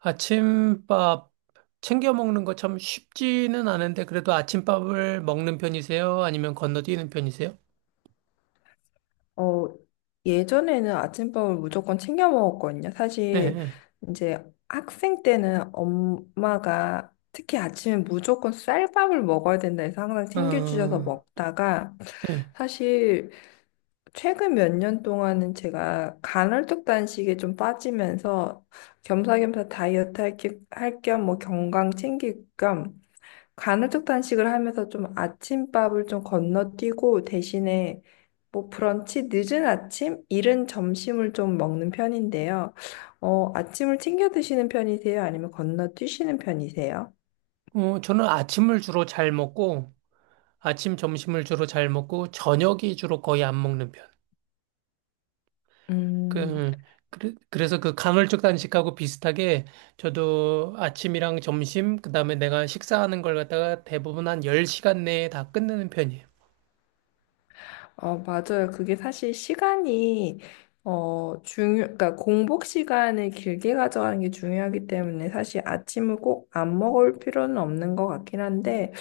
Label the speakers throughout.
Speaker 1: 아침밥 챙겨 먹는 거 참 쉽지는 않은데 그래도 아침밥을 먹는 편이세요? 아니면 건너뛰는 편이세요?
Speaker 2: 어, 예전에는 아침밥을 무조건 챙겨 먹었거든요. 사실
Speaker 1: 네,
Speaker 2: 이제 학생 때는 엄마가 특히 아침에 무조건 쌀밥을 먹어야 된다 해서 항상
Speaker 1: 네.
Speaker 2: 챙겨주셔서
Speaker 1: 어,
Speaker 2: 먹다가
Speaker 1: 네.
Speaker 2: 사실 최근 몇 년 동안은 제가 간헐적 단식에 좀 빠지면서 겸사겸사 다이어트 할 겸 뭐 건강 챙길 겸 간헐적 단식을 하면서 좀 아침밥을 좀 건너뛰고 대신에 뭐 브런치 늦은 아침, 이른 점심을 좀 먹는 편인데요. 아침을 챙겨 드시는 편이세요? 아니면 건너뛰시는 편이세요?
Speaker 1: 저는 아침을 주로 잘 먹고 아침 점심을 주로 잘 먹고 저녁이 주로 거의 안 먹는 편.
Speaker 2: 음.
Speaker 1: 그 그래서 그 간헐적 단식하고 비슷하게 저도 아침이랑 점심 그다음에 내가 식사하는 걸 갖다가 대부분 한 10시간 내에 다 끝내는 편이에요.
Speaker 2: 맞아요. 그게 사실 시간이, 중요, 그러니까 공복 시간을 길게 가져가는 게 중요하기 때문에 사실 아침을 꼭 안 먹을 필요는 없는 것 같긴 한데,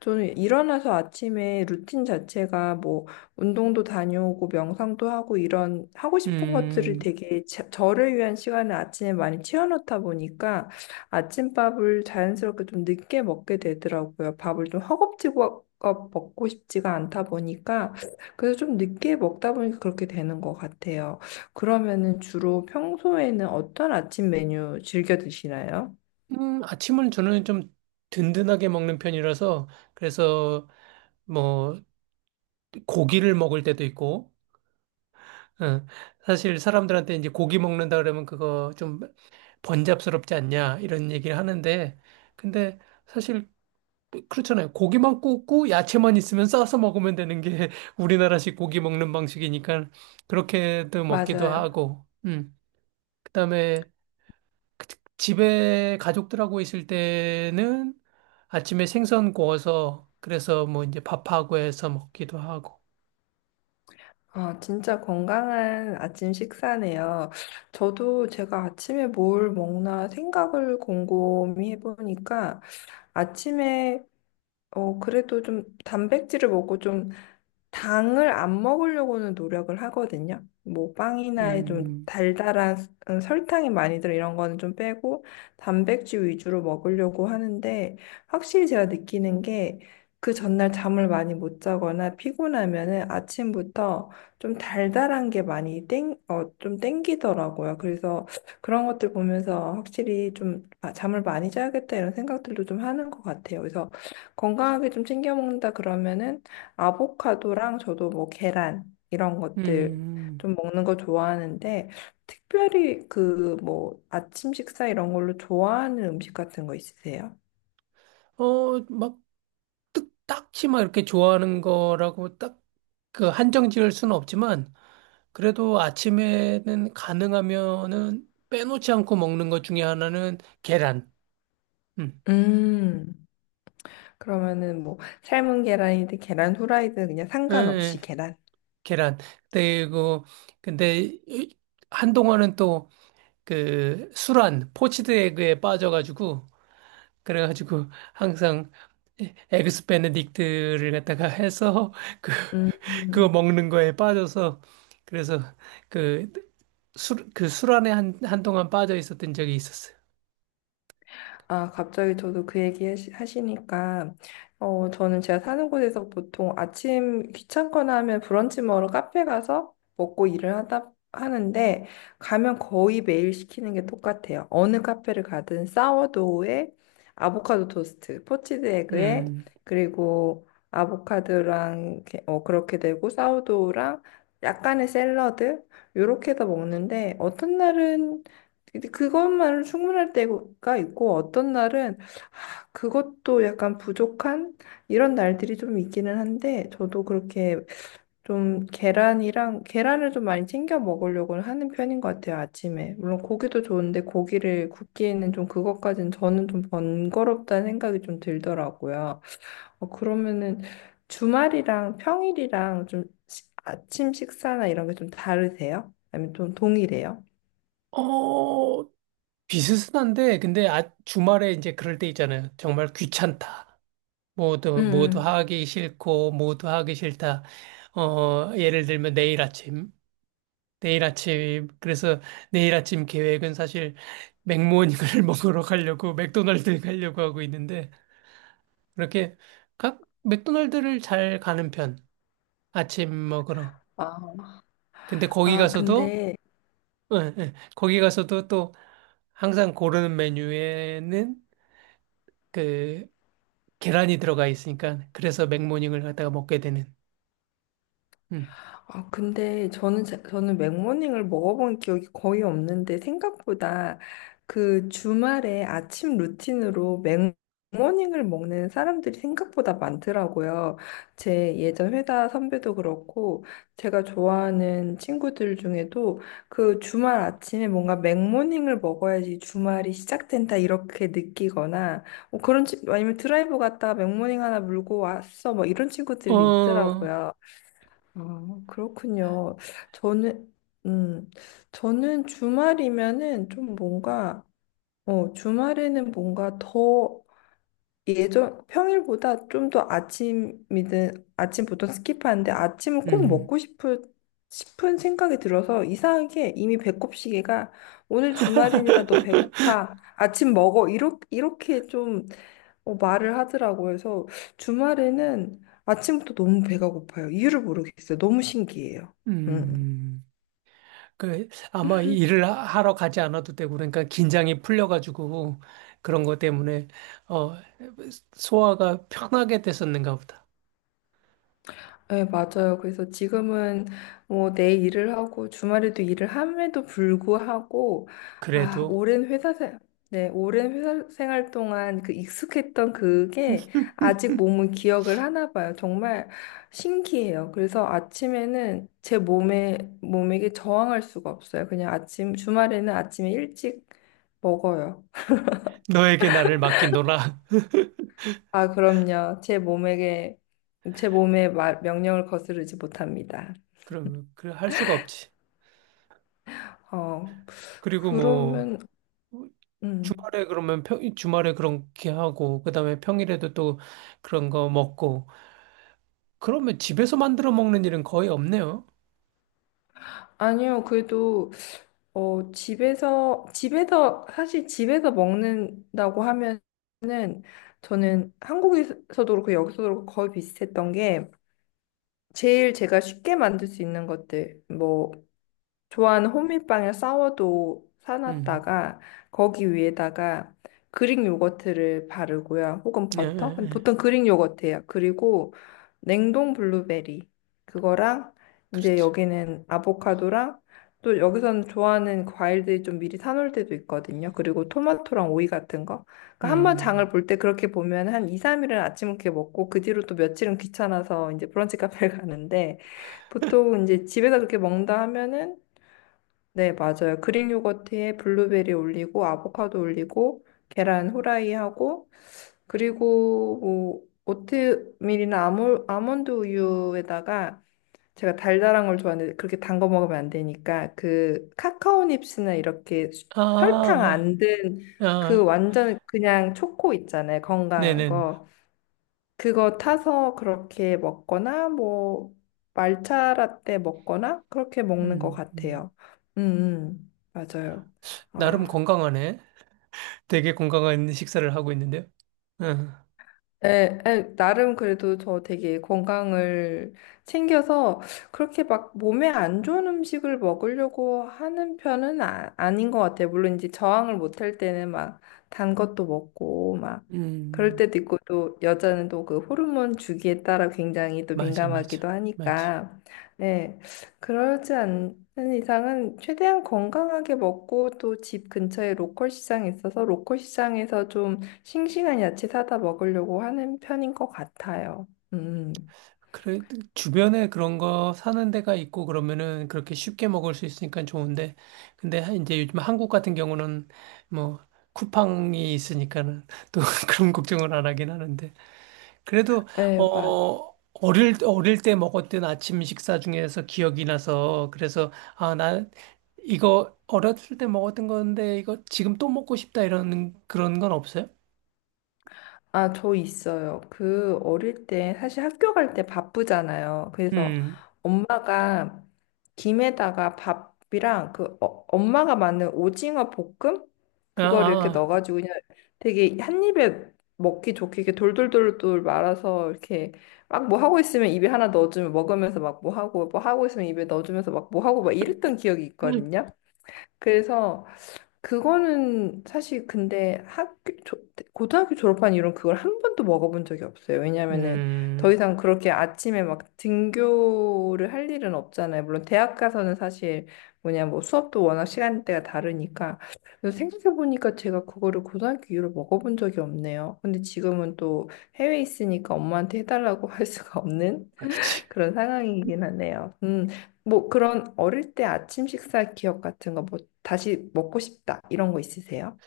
Speaker 2: 저는 일어나서 아침에 루틴 자체가 뭐, 운동도 다녀오고, 명상도 하고, 이런 하고 싶은 것들을
Speaker 1: 음.
Speaker 2: 되게 저를 위한 시간을 아침에 많이 채워놓다 보니까 아침밥을 자연스럽게 좀 늦게 먹게 되더라고요. 밥을 좀 허겁지겁 먹고 싶지가 않다 보니까, 그래서 좀 늦게 먹다 보니까 그렇게 되는 것 같아요. 그러면은 주로 평소에는 어떤 아침 메뉴 즐겨 드시나요?
Speaker 1: 아침을 저는 좀 든든하게 먹는 편이라서 그래서 뭐 고기를 먹을 때도 있고 어, 사실 사람들한테 이제 고기 먹는다 그러면 그거 좀 번잡스럽지 않냐 이런 얘기를 하는데 근데 사실 그렇잖아요. 고기만 굽고 야채만 있으면 싸서 먹으면 되는 게 우리나라식 고기 먹는 방식이니까 그렇게도 먹기도
Speaker 2: 맞아요.
Speaker 1: 하고. 음. 그다음에 그- 집에 가족들하고 있을 때는 아침에 생선 구워서 그래서 뭐 이제 밥하고 해서 먹기도 하고.
Speaker 2: 아, 진짜 건강한 아침 식사네요. 저도 제가 아침에 뭘 먹나 생각을 곰곰이 해보니까 아침에 그래도 좀 단백질을 먹고 좀 당을 안 먹으려고는 노력을 하거든요. 뭐 빵이나 좀
Speaker 1: 음,
Speaker 2: 달달한 설탕이 많이 들어 이런 거는 좀 빼고 단백질 위주로 먹으려고 하는데 확실히 제가 느끼는 게 그 전날 잠을 많이 못 자거나 피곤하면은 아침부터 좀 달달한 게 많이 좀 땡기더라고요. 그래서 그런 것들 보면서 확실히 좀 아, 잠을 많이 자야겠다 이런 생각들도 좀 하는 것 같아요. 그래서 건강하게 좀 챙겨 먹는다 그러면은 아보카도랑 저도 뭐 계란 이런 것들
Speaker 1: 음,
Speaker 2: 좀 먹는 거 좋아하는데 특별히 그 뭐 아침 식사 이런 걸로 좋아하는 음식 같은 거 있으세요?
Speaker 1: 어, 막 딱히 막 이렇게 좋아하는 거라고 딱 그 한정 지을 수는 없지만 그래도 아침에는 가능하면은 빼놓지 않고 먹는 것 중에 하나는 계란. 음.
Speaker 2: 음. 그러면은 뭐 삶은 계란이든 계란 후라이든 그냥
Speaker 1: 예,
Speaker 2: 상관없이
Speaker 1: 예.
Speaker 2: 계란.
Speaker 1: 계란. 그리고 근데 이- 한동안은 또 그 술안 포치드 에그에 빠져가지고 그래가지고 항상 에그스 베네딕트를 갖다가 해서 그 그거
Speaker 2: 음.
Speaker 1: 먹는 거에 빠져서 그래서 그 술, 그 술안에 한동안 빠져 있었던 적이 있었어요.
Speaker 2: 아, 갑자기 저도 그 얘기 하시니까, 저는 제가 사는 곳에서 보통 아침 귀찮거나 하면 브런치 먹으러 카페 가서 먹고 일을 하다 하는데, 가면 거의 매일 시키는 게 똑같아요. 어느 카페를 가든 사워도우에 아보카도 토스트, 포치드 에그에,
Speaker 1: 음,
Speaker 2: 그리고 아보카도랑, 그렇게 되고, 사워도우랑 약간의 샐러드, 요렇게 해서 먹는데, 어떤 날은 근데 그것만으로 충분할 때가 있고 어떤 날은 그것도 약간 부족한 이런 날들이 좀 있기는 한데 저도 그렇게 좀 계란이랑 계란을 좀 많이 챙겨 먹으려고 하는 편인 것 같아요 아침에. 물론 고기도 좋은데 고기를 굽기에는 좀 그것까지는 저는 좀 번거롭다는 생각이 좀 들더라고요. 그러면은 주말이랑 평일이랑 좀 아침 식사나 이런 게 좀 다르세요? 아니면 좀 동일해요?
Speaker 1: 어, 비슷한데, 근데 아, 주말에 이제 그럴 때 있잖아요. 정말 귀찮다.
Speaker 2: 음,
Speaker 1: 모두
Speaker 2: 음.
Speaker 1: 하기 싫고, 모두 하기 싫다. 어, 예를 들면 내일 아침. 내일 아침, 그래서 내일 아침 계획은 사실 맥모닝을 먹으러 가려고 맥도날드 가려고 하고 있는데, 그렇게 각 맥도날드를 잘 가는 편, 아침 먹으러.
Speaker 2: 아,
Speaker 1: 근데 거기
Speaker 2: 아,
Speaker 1: 가서도,
Speaker 2: 근데,
Speaker 1: 예, 예, 거기 가서도 또 항상 고르는 메뉴에는 그 계란이 들어가 있으니까, 그래서 맥모닝을 갖다가 먹게 되는. 음.
Speaker 2: 근데 저는, 저는 맥모닝을 먹어본 기억이 거의 없는데, 생각보다 그 주말에 아침 루틴으로 맥모닝을 먹는 사람들이 생각보다 많더라고요. 제 예전 회사 선배도 그렇고, 제가 좋아하는 친구들 중에도 그 주말 아침에 뭔가 맥모닝을 먹어야지 주말이 시작된다 이렇게 느끼거나, 뭐 그런, 아니면 드라이브 갔다가 맥모닝 하나 물고 왔어, 뭐 이런 친구들이
Speaker 1: 어,
Speaker 2: 있더라고요. 아, 그렇군요. 저는, 음, 저는 주말이면은 좀 뭔가, 주말에는 뭔가 더 예전, 평일보다 좀 더 아침이든, 아침 보통 스킵하는데 아침을 꼭
Speaker 1: 음,
Speaker 2: 먹고 싶은 생각이 들어서 이상하게 이미 배꼽 시계가 오늘 주말이니까 너 배고파. 아침 먹어. 이렇게 좀 말을 하더라고. 그래서 주말에는 아침부터 너무 배가 고파요. 이유를 모르겠어요. 너무 신기해요. 음.
Speaker 1: 음. 그 아마 이 일을 하러 가지 않아도 되고 그러니까 긴장이 풀려가지고 그런 것 때문에 어 소화가 편하게 됐었는가 보다.
Speaker 2: 네, 맞아요. 그래서 지금은 뭐 내 일을 하고 주말에도 일을 함에도 불구하고 아,
Speaker 1: 그래도
Speaker 2: 오랜 회사 생 네, 오랜 회사 생활 동안 그 익숙했던 그게 아직 몸은 기억을 하나 봐요. 정말 신기해요. 그래서 아침에는 제 몸에게 저항할 수가 없어요. 그냥 아침 주말에는 아침에 일찍 먹어요.
Speaker 1: 너에게 나를 맡긴노라.
Speaker 2: 아, 그럼요. 제 몸에게 명령을 거스르지 못합니다.
Speaker 1: 그러면 그할 수가 없지.
Speaker 2: 아,
Speaker 1: 그리고 뭐
Speaker 2: 그러면, 음.
Speaker 1: 주말에 그러면 주말에 그렇게 하고 그다음에 평일에도 또 그런 거 먹고 그러면 집에서 만들어 먹는 일은 거의 없네요.
Speaker 2: 아니요, 그래도, 집에서, 사실 집에서 먹는다고 하면은, 저는 한국에서도 그렇고 여기서도 그렇고 거의 비슷했던 게, 제일 제가 쉽게 만들 수 있는 것들, 뭐, 좋아하는 호밀빵을 사워도
Speaker 1: 음,
Speaker 2: 사놨다가 거기 위에다가 그릭 요거트를 바르고요. 혹은
Speaker 1: 예, 예,
Speaker 2: 버터? 근데
Speaker 1: 예.
Speaker 2: 보통 그릭 요거트예요. 그리고 냉동 블루베리 그거랑
Speaker 1: 그렇
Speaker 2: 이제
Speaker 1: 죠
Speaker 2: 여기는 아보카도랑 또 여기서는 좋아하는 그 과일들이 좀 미리 사놓을 때도 있거든요. 그리고 토마토랑 오이 같은 거. 그러니까 한 번 장을
Speaker 1: 음,
Speaker 2: 볼 때 그렇게 보면 한 2, 3일은 아침 이렇게 먹고 그 뒤로 또 며칠은 귀찮아서 이제 브런치 카페를 가는데 보통 이제 집에서 그렇게 먹는다 하면은, 네, 맞아요. 그릭 요거트에 블루베리 올리고 아보카도 올리고 계란 후라이 하고 그리고 뭐 오트밀이나 아몬드 우유에다가 제가 달달한 걸 좋아하는데 그렇게 단 거 먹으면 안 되니까 그 카카오 닙스나 이렇게 설탕
Speaker 1: 아,
Speaker 2: 안 든
Speaker 1: 아,
Speaker 2: 그
Speaker 1: 아.
Speaker 2: 완전 그냥 초코 있잖아요. 건강한
Speaker 1: 네네.
Speaker 2: 거. 그거 타서 그렇게 먹거나 뭐 말차 라떼 먹거나 그렇게 먹는 것
Speaker 1: 음, 음.
Speaker 2: 같아요. 음, 맞아요.
Speaker 1: 나름
Speaker 2: 아,
Speaker 1: 건강하네. 되게 건강한 식사를 하고 있는데요. 응,
Speaker 2: 에, 에, 나름 그래도 저 되게 건강을 챙겨서 그렇게 막 몸에 안 좋은 음식을 먹으려고 하는 편은 아닌 것 같아요. 물론 이제 저항을 못 할 때는 막 단 것도 먹고 막 그럴
Speaker 1: 음,
Speaker 2: 때도 있고 또 여자는 또 그 호르몬 주기에 따라 굉장히 또
Speaker 1: 맞아, 맞아,
Speaker 2: 민감하기도
Speaker 1: 맞아.
Speaker 2: 하니까 네, 그러지 않는 이상은 최대한 건강하게 먹고 또 집 근처에 로컬 시장이 있어서 로컬 시장에서 좀 싱싱한 야채 사다 먹으려고 하는 편인 것 같아요. 음,
Speaker 1: 그래, 주변에 그런 거 사는 데가 있고 그러면은 그렇게 쉽게 먹을 수 있으니까 좋은데, 근데 이제 요즘 한국 같은 경우는 뭐 쿠팡이 있으니까는 또 그런 걱정을 안 하긴 하는데. 그래도
Speaker 2: 네, 맞.
Speaker 1: 어 어릴 때 먹었던 아침 식사 중에서 기억이 나서 그래서 아 나 이거 어렸을 때 먹었던 건데 이거 지금 또 먹고 싶다 이런 그런 건 없어요?
Speaker 2: 아, 저 있어요. 그 어릴 때 사실 학교 갈 때 바쁘잖아요. 그래서
Speaker 1: 음.
Speaker 2: 엄마가 김에다가 밥이랑 그 엄마가 만든 오징어 볶음
Speaker 1: 아,
Speaker 2: 그거를 이렇게
Speaker 1: 아.
Speaker 2: 넣어가지고 그냥 되게 한 입에 먹기 좋게 이렇게 돌돌돌돌 말아서 이렇게 막 뭐 하고 있으면 입에 하나 넣어주면 먹으면서 막 뭐 하고 뭐 하고 있으면 입에 넣어주면서 막 뭐 하고 막 이랬던 기억이 있거든요. 그래서 그거는 사실 근데 학교 고등학교 졸업한 이후로 그걸 한 번도 먹어본 적이 없어요. 왜냐면은 더
Speaker 1: 음.
Speaker 2: 이상 그렇게 아침에 막 등교를 할 일은 없잖아요. 물론 대학 가서는 사실 뭐냐 뭐 수업도 워낙 시간대가 다르니까. 그래서 생각해보니까 제가 그거를 고등학교 이후로 먹어본 적이 없네요. 근데 지금은 또 해외에 있으니까 엄마한테 해달라고 할 수가 없는
Speaker 1: 그렇지.
Speaker 2: 그런 상황이긴 하네요. 뭐 그런 어릴 때 아침 식사 기억 같은 거 뭐 다시 먹고 싶다 이런 거 있으세요?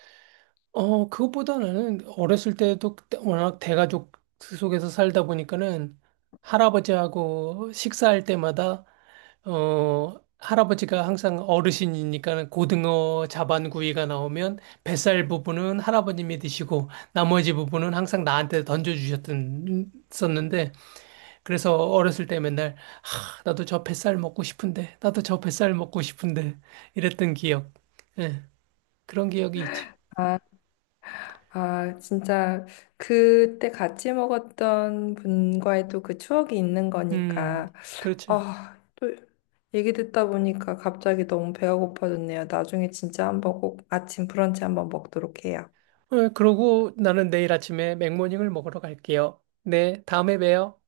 Speaker 1: 어 그것보다 는 어렸을 때도 그때 워낙 대가족 속에서 살다 보니까는 할아버지하고 식사할 때마다 어, 할아버지가 항상 어르신이니까 고등어 자반구이가 나오면 뱃살 부분은 할아버님이 드시고 나머지 부분은 항상 나한테 던져주셨던 썼는데 그래서 어렸을 때 맨날 하, 나도 저 뱃살 먹고 싶은데 나도 저 뱃살 먹고 싶은데 이랬던 기억. 예, 그런 기억이 있죠.
Speaker 2: 아, 아, 진짜 그때 같이 먹었던 분과의 또 그 추억이 있는
Speaker 1: 음,
Speaker 2: 거니까
Speaker 1: 그렇죠.
Speaker 2: 아, 또 얘기 듣다 보니까 갑자기 너무 배가 고파졌네요. 나중에 진짜 한번 꼭 아침 브런치 한번 먹도록 해요.
Speaker 1: 어, 그러고 나는 내일 아침에 맥모닝을 먹으러 갈게요. 네, 다음에 봬요.